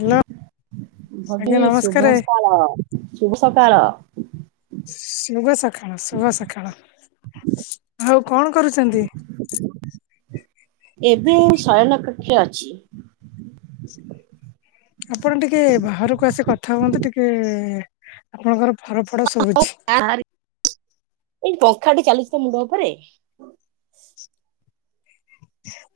Hello ଭଗୀ ଆଜ୍ଞା ନମସ୍କାରେ। ଶୁଭ ସକାଳ। ଶୁଭ ସକାଳ। ଶୁଭ ସଖାଳ। ଶୁଭ ସଖାଳ। ଆଉ କଣ କରୁଚନ୍ତି? ଏବେ ମୁ ଶୟନ କକ୍ଷ ଅଛି। ଆପଣ ଟିକେ ବାହାରକୁ ଆସିି କଥା ହୁଅନ୍ତୁ ଟିକେ ଆପଣଙ୍କର ଫର ଫଡ ଶୁଭୁଛି। ଆଁରେ, ଏଇ ପଙ୍ଖାଟି ଚାଲିଛି ତ ମୁଣ୍ଡ ଉପରେ।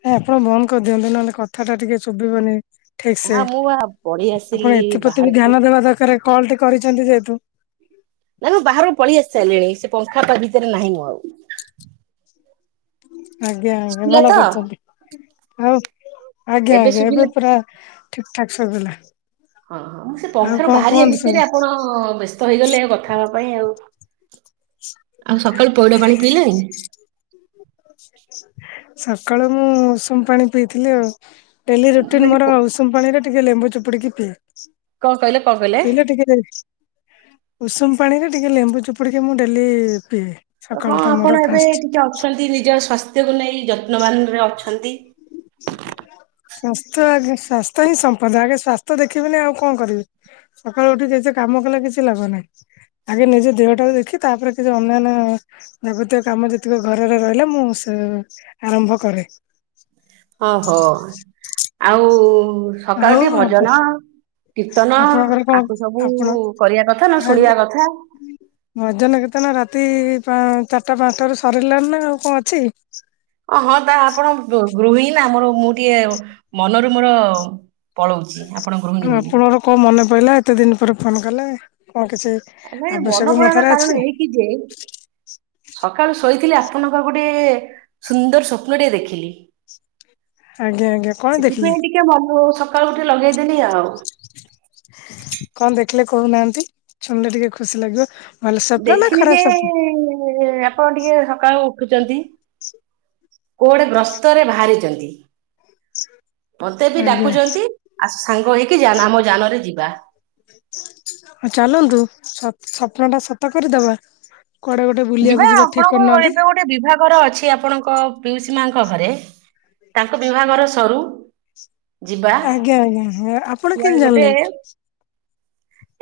ନାଁ ଆପଣ ବନ୍ଦ କରିଦିଅନ୍ତୁ ନହେଲେ କଥା ଟା ଟିକେ ଶୁଭିବନି। ଠିକ୍ ସେ ହଁ ମୁଁ ବା ପଳେଇ ଆସିଲି ଆପଣ ଏଥିପ୍ରତି ବି ବାହାରକୁ। ଧ୍ୟାନ ଦେବା ଦରକାର, କଲ୍ ଟି କରିଚନ୍ତି ଯେହେତୁ। ନା ନା, ମୁଁ ବାହାରକୁ ପଳେଇ ଆସି ସାଇଲିଣି। ସେ ପଙ୍ଖା ତା ଭିତେରେ ନାହିଁ ମୁଁ ଆଉ। ଆଜ୍ଞା ଆଜ୍ଞା। ଶୁଭିଲା ଭଲ ତ କରିଚନ୍ତି। ଆଉ ଆଜ୍ଞା ଆଜ୍ଞା ଏବେ ପୁରା ଠିକ ଠାକ୍ ଶୁବିଲା। ହଁ ହଁ ମୁଁ ସେ ପଙ୍ଖାରୁ ବାହାରିଆ ସବୁ ଭିତରେ ଆପଣ ବ୍ୟସ୍ତ ହେଇଗଲେ କଥା ହବା ପାଇଁ ଆଉ। ଆଉ ସକାଳୁ ପଇଡ ପାଣି ପିଇଲେଣି [inaudible] ସକାଳୁ ମୁଁ ଉଷୁମ ପାଣି ପିଇଥିଲି ଆଉ। ଡେଲି ମୁଁ ରୁଟିନ କହିଲି ମୋର ଉଷୁମ ପାଣି ରେ ଟିକେ ଲେମ୍ବୁ ଚୁପୁଡ଼ିକି ପିଏ। କଣ କହିଲେ କଣ କହିଲେ? ପିଇଲେ ଟିକେ ଉଷୁମ ପାଣିରେ ଟିକେ ଲେମ୍ବୁ ଚୁପୁଡି କି ମୁଁ ଡେଲି ପିଏ। ସକାଳ ହଁ ଟା ମୋର ଆପଣ ଏବେ ଫାଷ୍ଟ। ଟିକେ ଅଛନ୍ତି ନିଜ ସ୍ୱାସ୍ଥ୍ୟକୁ ନେଇ ଯତ୍ନବାନରେ ଅଛନ୍ତି। ସ୍ୱାସ୍ଥ୍ୟ ଆଗେ ସ୍ଵାସ୍ଥ୍ୟ ହିଁ ସମ୍ପଦ ଆଗେ ସ୍ୱା ତ ଦେଖିବିନି ଆଉ କଣ କରିବି ସକାଳୁ ଉଠିକିଛି କାମ କଲେ କିଛି ଲାଭ ନାହିଁ। ଆଗେ ନିଜ ଦେହଟାକୁ ଦେଖିବ ତାପରେ କିଛି ଅନ୍ୟାନ୍ୟ ଯାବତୀଅ କାମ ଯେତିକ ଘରରେ ରହିଲା ମୁଁ ସେ ଆରମ୍ଭ କରେ। ଓହୋ ଆଉ ଆଉ ସକାଳେ ଟିକେ ଆପ ଭଜନ କୀର୍ତ୍ତନ ଆପଣଙ୍କର କଣ ଆକୁ ସବୁ ଆପଣ କରିଆ କଥା ନହେଲେ ଆଗେ ଶୁଣିଆ କଥା। ଭଜନ କୀର୍ତ୍ତନ ରାତି ପା ଚାରିଟା ପାଞ୍ଚଟା ରୁ ସରିଲାଣି ନା ଆଉ କଣ ଅଛି। ହଁ ତା ଆପଣ ଗୁ ଗୃହିଣୀ ନା ମୋର ମୁଁ ଟିକେ ମନରୁ ମୋର ପଳଉଛି ଆପଣ ଗୃହିଣୀ ବୋଲି। ଆପଣଙ୍କର କଣ ମନେ ପଇଲା ଏତେ ଦିନ ପରେ ଫୋନ୍ କଲେ। କଣ କିଛି ନାଇଁ ଆବଶ୍ୟକ ମନ ମୋ ପଡିଆର ଠାରେ ଅଛି କାରଣ ଏହିକି ଯେ ସକାଳୁ ଶୋଇଥିଲି ଆପଣଙ୍କ ଗୋଟିଏ ସୁନ୍ଦର ସ୍ୱପ୍ନ ଟିଏ ଦେଖିଲି। ଆଜ୍ଞା ଆଜ୍ଞା କଣ ସେଥିପାଇଁ ଦେଖିଲେ? ଟିକେ ମନୁ ସକାଳୁ ଉଠି ଲଗେଇଦେଲି ଆଉ। କଣ ଦେଖିଲେ କହୁନାହାନ୍ତି ଶୁଣିଲେ ଟିକେ ଖୁସି ଲାଗିବ। ଭଲ ସ୍ୱପ୍ନ ନା ଦେଖିନି ଖରାପ ଯେ ସ୍ୱପ୍ନ ଆପଣ ଟିକେ ସକାଳୁ ଉଠୁଛନ୍ତି। କୁଆଡେ ଗ୍ରସ୍ତରେ ବାହାରିଚନ୍ତି ମତେ ବି ଆଜ୍ଞା ଡାକୁଚନ୍ତି। ଆସ ସାଙ୍ଗ ହେଇକି ଯାନା ଆମ ଯାନରେ ଯିବା। ଚାଲନ୍ତୁ ସପ ସପ୍ନ ଟା ସତ କରିଦବା କୁଆଡେ ଗୋଟେ ବୁଲିଆକୁ ଯିବା ଠିକ ଆପଣଙ୍କ ଘରେ କରୁନାହାନ୍ତି? ଏବେ ଗୋଟେ ବିଭାଗର ଅଛି ଆପଣଙ୍କ ପିଉସୀ ମାଙ୍କ ଘରେ। ତାଙ୍କ ବିଭାଘର ସରୁ। ଯିବା ଆଜ୍ଞା ଆଜ୍ଞା ହଁ ଆପଣ କୁଆଡେ କେମିତି ଗୋଟେ ଜାଣିଲେ?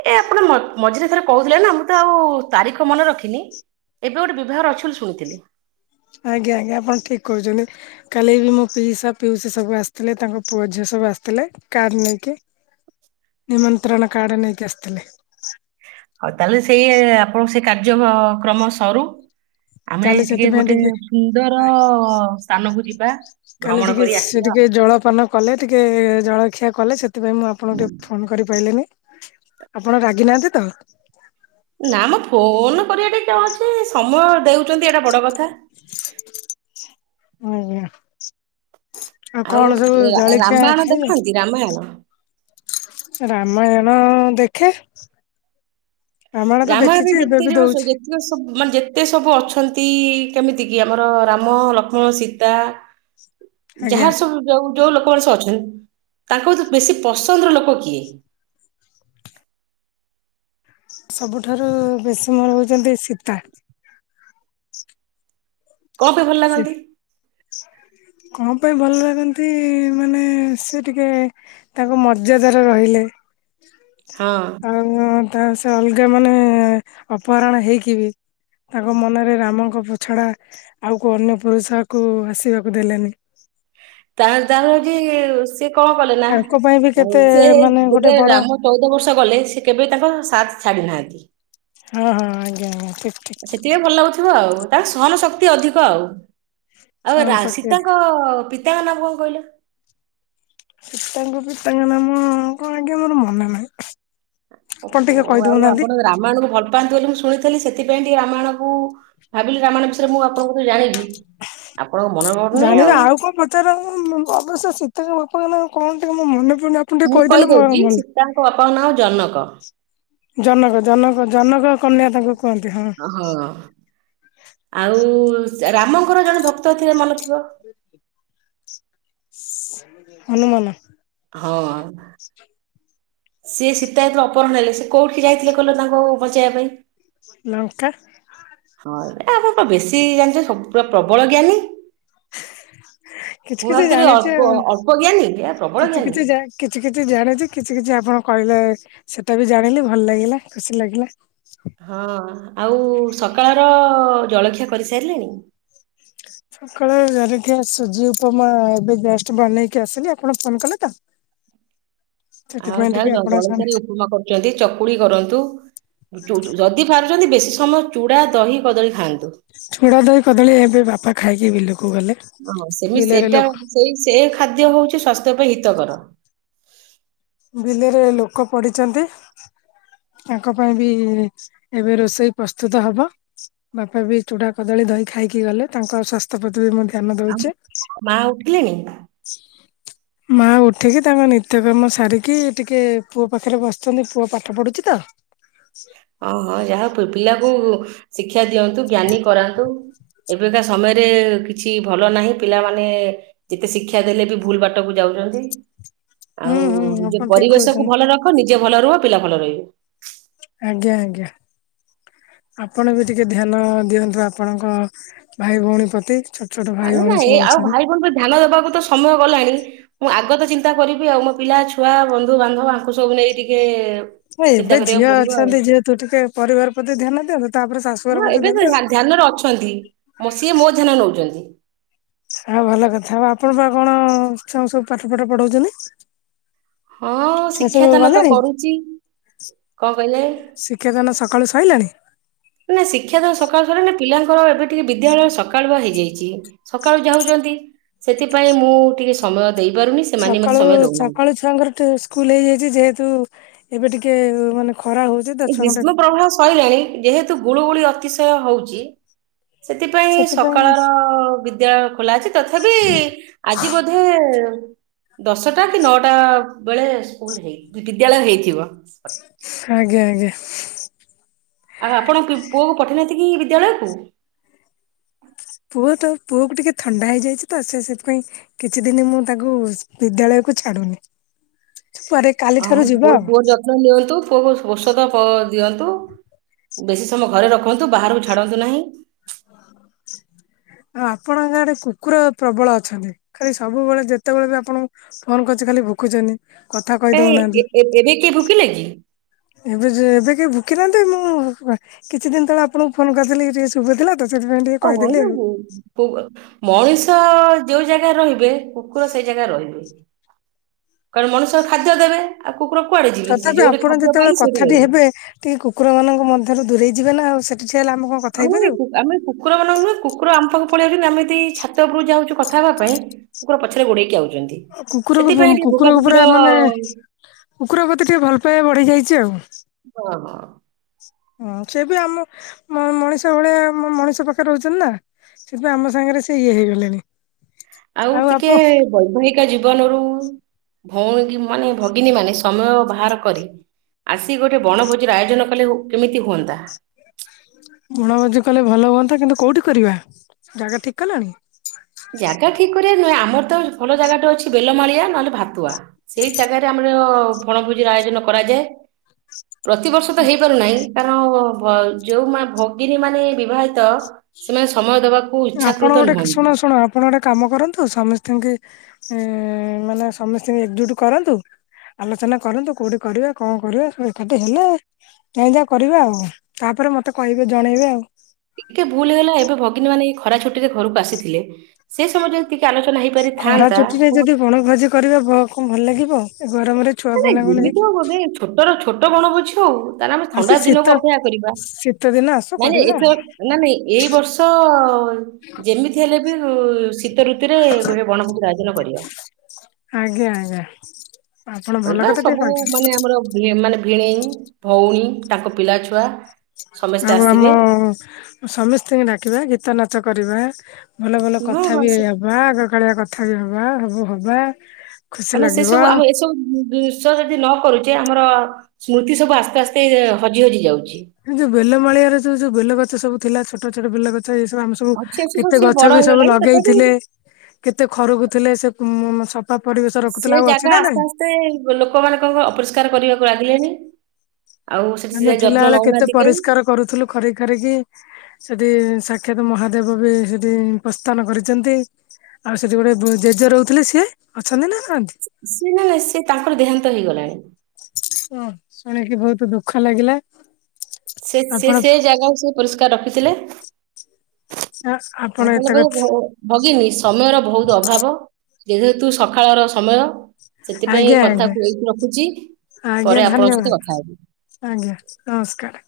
ଏ ଆପଣ ମ ମଝିରେ ଥରେ କହୁଥିଲେ ନା ମୁଁ ତ ଆଉ ତାରିଖ ମନେ ରଖିନି। ଏବେ ଗୋଟେ ବିଭାଘର ଅଛି ବୋଲି ଶୁଣିଥିଲି। ଆଜ୍ଞା ଆଜ୍ଞା ଆପଣ ଠିକ କରୁଚନ୍ତି। କାଲି ବି ମୋ ପିଇସା ପିଉସି ସବୁ ଆସିଥିଲେ ତାଙ୍କ ପୁଅ ଝିଅ ସବୁ ଆସିଥିଲେ କାର ନେଇକି। ନିମନ୍ତ୍ରଣ କାର୍ଡ ନେଇକି ଆସିଥିଲେ। ହଉ ତାହେଲେ ସେଇ ଆପଣଙ୍କ ସେ କାର୍ଯ୍ୟକ୍ରମ ସରୁ। ଆମେ କାଲି ଟିକେ ସେଥିପାଇଁ ଗୋଟେ ସୁନ୍ଦର ସ୍ଥାନକୁ ଯିବା। କାଲି ଭ୍ରମଣ ଟିକେ କରି ସେ ଆସିବା ଟିକେ ଜଳପାନ କଲେ ଟିକିଏ ଜଳଖିଆ କଲେ ସେଥିପାଇଁ ମୁଁ ଆଉ। ଆପଣଙ୍କୁ ଟିକିଏ ଫୋନ କରିପାଇଲିନି। ଆପଣ ରାଗିନାହାନ୍ତି ତ। ନା ମ ଫୋନ କରିବା ଟା କଣ ଅଛି ସମୟ ଦେଉଛନ୍ତି ଏଇଟା ବଡ କଥା। ଆଜ୍ଞା। ଆଉ ଆଉ କଣ ସବୁ ରା- ଜଳଖିଆ ରାମାୟଣ ଖାଇଲେ। ଦେଖନ୍ତି ରାମାୟଣ ରାମାୟଣ ଦେଖେ। ରାମାୟଣ ତ ରାମାୟଣରେ ଦେଖିଛି ଏବେ ଯେତେ ବି ଜଣ ସ- ଦଉଛି। ଯେତିକ ସବୁ ମାନେ ଯେତେ ସବୁ ଅଛନ୍ତି କେମିତି କି ଆମର ରାମ ଲକ୍ଷ୍ମଣ ସୀତା। ଆଜ୍ଞା। ଯାହା ସବୁ ଯୋଉ ଯୋଉ ଲୋକ ମଣିଷ ଅଛନ୍ତି ତାଙ୍କ ଭିତରୁ ବେଶୀ ପସନ୍ଦର ଲୋକ କିଏ? ସବୁଠାରୁ ବେଶୀ ମୋର ହଉଛନ୍ତି ସୀତା। କଣ ପାଇଁ ଭଲ ସେ ଲାଗନ୍ତି? କଣ ପାଇଁ ଭଲ ଲାଗନ୍ତି ମାନେ ସେ ଟିକେ ତାଙ୍କ ମର୍ଯ୍ୟାଦାରେ ରହିଲେ। ହଁ। କାରଣ ତା ସେ ଅଲଗା ମାନେ ଅପହରଣ ହେଇକି ବି ତାଙ୍କ ମନରେ ରାମଙ୍କ ପ-ଛଡ଼ା ଆଉ କୋଉ ଅନ୍ୟ ପୁରୁଷକୁ ଆସିବାକୁ ଦେଲେନି। କାରଣଟା ହୋଉଚି ସିଏ କଣ କଲେ ନା ତାଙ୍କ ପାଇଁ ବି ଆ କେତେ ସିଏ ମାନେ ଗୋଟେ ଯେବେ ବଡ ରାମ ଚୋଉଦ ବର୍ଷ ଗଲେ ସିଏ କେବେ ତାଙ୍କ ସାଥ ଛାଡିନାହାନ୍ତି। ହଁ ହଁ ଆଜ୍ଞା ଆଜ୍ଞା ଠିକ ଠି ଆ ସେଥିପାଇଁ ଭଲ ଲାଗୁଥୁବ ଆଉ କାରଣ ସହନ ଶକ୍ତି ଅଧିକ ଆଉ। ଆଉ ଏ ସ୍ୱୟଂ ଶକ୍ତି ଅଧିକା ରା-ସୀତାଙ୍କ ପିତାଙ୍କ ନାମ କଣ କହିଲେ? ସୀତାଙ୍କ ପିତାଙ୍କ ନାମ କଣ ଆଜ୍ଞା ମୋର ମନେ ନାହିଁ। ଆପଣ ଓହୋ ଟିକେ କହି ଆଉ ଆପଣ ଦୋଉନାହାନ୍ତି। ରାମାୟଣକୁ ଭଲ ପାଆନ୍ତି ବୋଲି ମୁଁ ଶୁଣିଥିଲି ସେଥିପାଇଁ ଟିକେ ରାମାୟଣକୁ ଭାବିଲି ରାମାୟଣ ବିଷୟରେ ମୁଁ ଆପଣଙ୍କଠୁ ଜାଣିବି ଆପଣଙ୍କ ମନର ପଡୁ ନେଇଁ ଆଉ। ସେରା ଉଁମ ଅବଶ୍ୟ ସୀତାଙ୍କ ବାପାଙ୍କ ନାଁ କଣ ଟିକେ ମୋର ମନେ ପଡୁନି ଆପଣ ଟିକେ କହିଦେଲେ ମୋର ମ ତାଙ୍କ ବାପାଙ୍କ ନାମ ଜନକ। ଜନକ ଜନକ ଜନକ କନ୍ୟା ତାଙ୍କୁ କୁହନ୍ତି ହଁ। ଅହଁ ଆଉ ସ୍ ରାମଙ୍କର ଜଣେ ଭକ୍ତ ଥିଲେ ମନଥିବ। ସ୍ ହନୁମାନ। ହଁ। ସିଏ ସୀତା ଯେତେଳେ ଅପହରଣ ହେଲେ ସେ କୋଉଠିକି ଯାଇଥିଲେ କହିଲ ତାଙ୍କୁ ବଞ୍ଚେଇବା ପାଇଁ? ଲଙ୍କା ହଁ ଏ ଆପଣ ପା ବେଶୀ ଜାଣିଚନ୍ତି ସବୁ ପୁରା ପ୍ରବଳ ଜ୍ଞାନୀ। କିଛି ମୁଁ କିଛି ଭାବୁଥିଲି ଜାଣିଛି ଅଳ୍ପ ଆଉ। ଅଳ୍ପ ଜ୍ଞାନୀ ଏ ପ୍ରବଳ କିଛି ଜ୍ଞାନୀ। କିଛି ଜା କିଛି କିଛି ଜାଣିଚି କିଛି କିଛି ଆପଣ କହିଲେ ସେଟା ବି ଜାଣିଲି ଭଲ ଲାଗିଲା ଖୁସି ଲାଗିଲା। ହଁ ଆଉ ସକାଳର ଜଳଖିଆ କରି ସାରିଲେଣି? ସକାଳର ଜଳଖିଆ ସୁଜି ଉପମା ଏବେ ଜଷ୍ଟ ବନେଇକି ଆସିଲି ଆପଣ ଫୋନ କଲେ ତ। ଆଉ ସେଥିପାଇଁ ଟିକେ ଯାହୋଉ ଆପଣ ସାଙ୍ଗେ ଜ-ଜଳଖିଆରେ ଉପମା କରୁଚନ୍ତି ଚକୁଲି କରନ୍ତୁ ଉଁ ଚୁ-ଚୁ-ଯଦି ପାରୁଚନ୍ତି ବେଶୀ ସମୟ ଚୁଡ଼ା, ଦହି, କଦଳୀ ଖାଆନ୍ତୁ। ଚୁଡ଼ା, ଦହି, କଦଳୀ ଏବେ ବାପା ଖାଇକି ବିଲକୁ ଗଲେ। ହଁ ସେମି ବିଲରେ ସେଟା ଲୋକ ସେଇ ସେ ଖାଦ୍ୟ ହୋଉଚି ସ୍ୱାସ୍ଥ୍ୟ ପାଇଁ ହିତକାର। ବିଲରେ ଲୋକ ପଡ଼ିଚନ୍ତି। ତାଙ୍କ ପାଇଁ ବି ଏବେ ରୋଷେଇ ପ୍ରସ୍ତୁତ ହବ। ବାପା ବି ଚୁଡା କଦଳୀ ଦହି ଖାଇକି ଗଲେ ତାଙ୍କ ସ୍ୱାସ୍ ତ୍ୟ ପ୍ରତି ବି ମୁଁ ଧ୍ୟାନ ଆଉ ଦୋଉଛି। ମା ଉଠିଲେଣି? ମାଆ ଉଠିକି ତାଙ୍କ ନିତ୍ୟକର୍ମ ସାରି କି ଟିକେ ପୁଅ ପାଖରେ ବସଚନ୍ତି ପୁଅ ପାଠ ପଢୁଚି ତ। ଓହୋ ଯାହା ହୋଉ ପୁ-ପିଲାକୁ ଶିକ୍ଷା ଦିଅନ୍ତୁ ଜ୍ଞାନୀ କରାନ୍ତୁ। ଏବେକା ସମୟରେ କିଛି ଭଲ ନାହିଁ ପିଲାମାନେ ଯେତେ ଶିକ୍ଷା ଦେଲେ ବି ଭୁଲ ବାଟକୁ ଯାଉଚନ୍ତି। ହୁଁ ଆଉ ହୁଁ ନିଜ ଆପଣ ଠିକ ପରିବେଶକୁ କହୁଛନ୍ତି ଭଲ ରଖ ନିଜେ ଭଲ ରୁହ ପିଲା ଭଲ ରହିବେ। ଆଜ୍ଞା ଆଜ୍ଞା। ଆପଣ ବି ଟିକେ ଧ୍ୟାନ ଦିଅନ୍ତୁ ଆପଣଙ୍କ ଭାଇ ଭୋଉଣୀ ପ୍ରତି ଛୋ ଆରେ ନାଇଁ ଆଉ ଭାଇ ଭୋଉଣୀଙ୍କୁୁ ଧ୍ୟାନ ଦବାକୁ ତ ସମୟ ଗଲାଣି ମୁଁ ଆଗତ ଚିନ୍ତା କରିବି ଆଉ ମୋ ପିଲା, ଛୁଆ, ବନ୍ଧୁ, ବାନ୍ଧବ ଆଙ୍କୁ ସବୁ ନେଇ ଟିକେ ଚିନ୍ତା କରିବାକୁ ପଡିବ ଆଉ। ଆଗ ଟିକେ ପରିବାର ପ୍ରତି ଧ୍ୟାନ ଦିଅନ୍ତୁ ତାପରେ ଶା ହଁ ଏବେ ସେ ଧ୍ୟା ଧ୍ୟାନରେ ଅଛନ୍ତି ମୋ ସିଏ ମୋ ଧ୍ୟାନ ରେ ନଉଛନ୍ତି। ଆଉ ଭଲ କଥା ଆଉ ଆପଣ ପା କଣ ଛୁଆ କୁ ସବୁ ପାଠ ପାଠ ପଢଉଚନ୍ତି। ହଁ ଶିକ୍ଷାଦାନ ତ ଗଲେଣି? କରୁଚି କଣ କହିଲେ। ଶିକ୍ଷାଦାନ ସକାଳୁ ସଇଲାଣି। ନା ଶିକ୍ଷା ଦାନ ସକାଳୁ ସରିନି ପିଲାଙ୍କର ଏବେ ଟିକେ ବିଦ୍ୟାଳୟ ସକାଳୁଆ ହେଇଯାଇଚି। ସକାଳୁ ଯାଉଚନ୍ତି ସେଥିପାଇଁ ମୁଁ ଟିକେ ସ ସମୟ ଦେଇପାରୁନି। ସେମାନେ ମତେ ସକାଳୁ ସମୟ ଦଉନାହାନ୍ତି। ସକାଳୁ ଛୁଆଙ୍କର ଟିଉ ସ୍କୁଲ ହେଇଯାଇଚି ଯେହେତୁ ଏବେ ଟିକେ ମାନେ ଖରା ହଉ ଏ ଗ୍ରୀଷ୍ମ ପ୍ରବାହ ସଇଲାଣି ଯେହେତୁ ଗୁଳୁଗୁଳି ଅତିଶୟ ହଉଚି। ସେଥିପାଇଁ ସକାଳର ବିଦ୍ୟାଳୟ ଖୋଲା ଅଛି ତଥାପି ଆଜି ବୋଧେ ଦଶଟା କି ନଅଟା ବେଳେ ସ୍କୁଲ ହେଇ ବିଦ୍ୟାଳୟ ହେଇଥିବ। ଆଜ୍ଞା ଆଜ୍ଞା। ଆଉ ଆପଣ ପି ପୁଅକୁ ପଠେଇନାହାନ୍ତି କି ବିଦ୍ୟାଳୟକୁ। ପୁଅ ତ ପୁଅ କୁ ଟିକେ ଥଣ୍ଡା ହେଇଯାଇଚି ତ ସେ ସେଥିପାଇଁ କିଛି ଦିନ ମୁଁ ତାକୁ ସ୍କୁ ବିଦ୍ୟାଳୟକୁ ଛାଡୁନି ପରେ କାଲି ହଁ ଠାରୁ ପୁଅ ଯିବ ଆଉ। [unintelligible] ନିଅନ୍ତୁ ପୁଅ କୁ ଔଷଧ ପ ଦିଅନ୍ତୁ। ବେଶୀ ସମୟ ଘରେ ରଖନ୍ତୁ ବାହାରକୁ ଛାଡ଼ନ୍ତୁ ନାହିଁ। [inaudible] ଆଉ ଆପଣଙ୍କ ଗାଁରେ କୁକୁର ପ୍ରବଳ ଅଛନ୍ତି ଖାଲି ସବୁବେଳେ ଯେତେବେଳେ ବି ଆପଣଙ୍କୁ ଫୋନ କରୁଚି ଖାଲି ଭୁକୁଚନ୍ତି। ନାଇଁ ଏ ଏବେ କିଏ ଭୁକିଲେ କି? ଏବେ ଯେ ଏବେ କେହି ଭୁକିନାହାନ୍ତି ମୁଁ ବେ କିଛି ଦିନି ତଳେ ଆପଣଙ୍କୁ ଫୋନ କରିଥିଲି ଟିକେ ଶୁଭୁ ଥିଲା ତ ସେଥିପାଇଁ ଟିକେ ଓହୋ କହିଦେଲି ଏ ଆଉ। କୁ ମଣିଷ ଯୋଉ ଜାଗାରେ ରହିବେ କୁକୁର ସେଇ ଜାଗାରେ ରହିବେ। କାରଣ ମଣିଷ ଖାଦ୍ୟ ଦେବେ ଆଉ କୁକୁର କୁଆଡେ ଯିବେ ସେ ତଥାପି ଯୋଉଠି ଆପଣ ଖାଦ୍ୟ ଯେତେବେଳେ ପାଇଲେ ସେଇଠି କଥାଟି ରହିଲେ। ହେବେ ଟିକେ କୁକୁରମାନଙ୍କ ମଧ୍ୟରୁ ଦୂରେଇ ଯିବେ ନା ଆଉ ସେଠି ଠିଆ ହେଲେ ଆମେ କଣ କଥା ଆମେ ହେଇପାରିବୁ। କୁ ଆମେ କୁକୁର ମାନଙ୍କୁ ନୁହେ କୁକୁର ଆମ ପାଖକୁ ପଳେଇ ଆଉଚନ୍ତି ଆମେ ଦି ଛାତ ଉପରୁକୁ ଯାଉଛୁ କଥା ହବା ପାଇଁ କୁକୁର ପଛରେ ଗୋଡେଇକି ଆଉଚନ୍ତି। କୁକୁରକୁ ପୁ କୁକୁରକୁ ପୁରା ମାନେ କୁକୁର ପ୍ରତିି ଟିକେ ଭଲ ପାଇବା ବଢ଼ି ଯାଇଚି ଆଉ। ହଁ ହଁ। ହୁଁ ସେ ବି ଆମ ମ ମଣିଷ ଭଳିଆ ମ ମଣିଷ ପାଖରେ ରହୁଚନ୍ତି ନା। ସେଥି ପାଇଁ ଆମ ସାଙ୍ଗରେ ସେ ଇଏ ହେଇଗଲେଣି। ଆଉ ଟିକେ ବୈବାହିକ ଜୀବନରୁ ଭଉଣୀ ମାନେ ଭଗିନୀ ମାନେ ସମୟ ବାହାର କରି ଆସିକି ଗୋଟେ ବଣଭୋଜିର ଆୟୋଜନ କଲେ ହୁ କେମିତି ହୁଅନ୍ତା। ବଣଭୋଜି କଲେ ଭଲ ହୁଅନ୍ତା କିନ୍ତୁ କୋଉଠି କରିବା ଜାଗା ଠିକ୍ କଲଣି। ଜାଗା ଠିକ୍ କରିବା ନୁହେଁ ଆମର ତ ଭଲ ଜାଗାଟେ ଅଛି ବେଲମାଳିଆ ନହେଲେ ଭାତୁଆ। ସେଇ ଜାଗାରେ ଆମର ବଣଭୋଜିର ଆୟୋଜନ କରାଯାଏ ପ୍ରତିବର୍ଷ ତ ହେଇପାରୁନାହିଁ। କାରଣ ଭ ଯୋଉମା ଭଗିନୀ ମାନେ ବିବାହିତ ସେମାନେ ସମୟ ଦେବା ଆପଣ ଗୋଟେ କ ଶୁଣ ଶୁଣ ଆପଣ ଗୋଟେ କାମ କରନ୍ତୁ ସମିସ୍ତିଙ୍କି ମାନେ ସମସ୍ତିଙ୍କି ଏକଜୁଟ କରନ୍ତୁ। ଆଲୋଚନା କରନ୍ତୁ କୋଉଠି କରିବା କଣ କରିବା ସବୁ ଏକାଠି ହେଲେ ତାଇଁ ଯା କରିବା ଆଉ ତାପରେ ମତେ କହିବେ ଜଣେଇବେ ଆଉ। ଟିକେ ଭୁଲ ହେଇଗଲା ଏବେ ଭଗିନୀ ମାନେ ଏଇ ଖରା ଛୁଟି ରେ ଘରକୁ ଆସିଥିଲେ ସେ ସମୟ ଯ ଦି ଟିକେ ଆଲୋଚନା ହେଇପାରିଥାନ୍ତା ବଣ ଭୋଜି କରିବା କା କଣ ଭଲ ଲାଗିବ ଏ ଗରମରେ। ଛୁଆ ମାନେ ପିଲାଙ୍କୁ ନେଇକି। ଏମିତି ଆଉ ବଧେ ଛୋଟ ର ଛୋଟ ବଣ ଭୋଜି ହଉ ତାହେଲେ ଆମେ ଆସ ଥଣ୍ଡା ଶୀତ ଦିନକୁ ଅପେକ୍ଷା କରିବା। ଶୀତ ଦିନ ଆସୁ ନାଇଁ ନାଇଁ କରିବା। ଏଥର ନା ନାଇଁ ଏଇ ବର୍ଷ-ଅ-ଅ-ଅ-ଅ ଯେମିତି ହେଲେ ବି-ଇ-ଇ-ଇ ଶୀତ ଋତୁରେ ଗୋଟେ ବଣଭୋଜି ଆୟୋଜନ କରିବା। ଆଜ୍ଞା ଆଜ୍ଞା। ଆପଣ ଭଲ କରିବା କଥା ଟିକେ ସବୁ କହିଛନ୍ତି ମାନେ ଆମର ଏ ମାନେ ଭିଣେଇ, ଭଉଣୀ ତାଙ୍କ ପିଲାଛୁଆ। ଆଉ ଆମ-ଅ-ଅ-ଅ ସମସ୍ତେଙ୍କୁ ଡାକିବା ଗୀତ ନାଚ କରିବା। ଭଲ ଭଲ ହଁ କଥା ହଁ ବି ସେ ହବା ଆଗ କାଳିଆ କଥା ବି ହବା ସବୁ ହବା। ଖୁସି କାରଣ ସେ ଲାଗିବ। ସବୁ ଆମ ଏସବୁ-ଉ-ଉ-ଉ ଷ ଯଦି ନ କରୁଛେ ଆମର-ଅ-ଅ ସ୍ମୃତି ସବୁ ଆସ୍ତେ ଆସ୍ତେ ହଜି ହଜି ଯାଉଛି। ଏଇ ଯୋଉ ବେଲମାଳିଆରେ ଯେ ଯୋଉ ବେଲ ଗଛ ସବୁ ଥିଲା ଛୋଟ ଛୋଟ ବେଲ ଗଛ ଏଇ ସବୁ ଆମ ସ ବୁ ଅଛି ଅଛି ସବୁ କେତେ ସେ ଗଛ ବଡ ବି ସବୁ ହେଇଗଲାଣି ତଥାପି ଲଗେଇଥିଲେ। କେତେ ଖରକୁ ଥିଲେ। ସେ ଉ-ଉ-ଉମ୍ ସଫା ପରିବେଶ ରଖୁଥିଲେ ଆଉ ଅଛି ନା ନାଇଁ? ତେ ଲୋକମାନାନଙ୍କ ଅପରିଷ୍କାର କରିବାକୁ ଲାଗିଲେଣିି। ଆଉ ସେଠି ସେ ଆମେ ଯ ଯତ୍ନ ଥିଲାବେଳେ କେତେ ନଉନାହାନ୍ତି କେଇ। ପରିଷ୍କାର କରୁଥିଲୁ ଖରେଇ ଖାରିକି। ସେଠି ସାକ୍ଷାତ ମହାଦେବ ବି ସେଠି ପ୍ରସ୍ଥାନ କରିଛନ୍ତି। ଆଉ ସେଠି ଗୋଟେ ବ ଜେଜେ ରହୁଥିଲେ ସିଏ ଅଛନ୍ତି ନା ନାହାନ୍ତି? ସିଏ ନା ସିଏ ତାଙ୍କର ଦେହାନ୍ତ ହେଇଗଲାଣି। ଓ ଶୁଣିକି ବହୁତ ଦୁଃଖ ଲାଗିଲା। ସେ ସେ ଆପଣ ସେ ଜାଗାକୁ ସେ ପରିଷ୍କାର ରଖିଥିଲେ। ହଁ। ହଁ ତାଲେ ବ ଭ-ଓ ଭଗିନୀ ସମୟର ବହୁତ ଅଭାବ। ଯେହେତୁ ସକାଳର ସମୟ ସେଥିପାଇଁ ଆଜ୍ଞା ଆଜ୍ଞା କଥାକୁୁ ଏଇଠି ରଖୁଛି ଆଜ୍ଞା ପରେ ଆପଣଙ୍କ ଧନ୍ୟବାଦ ସହିତ କଥା ହେବି। ଆଜ୍ଞା ନମସ୍କାର।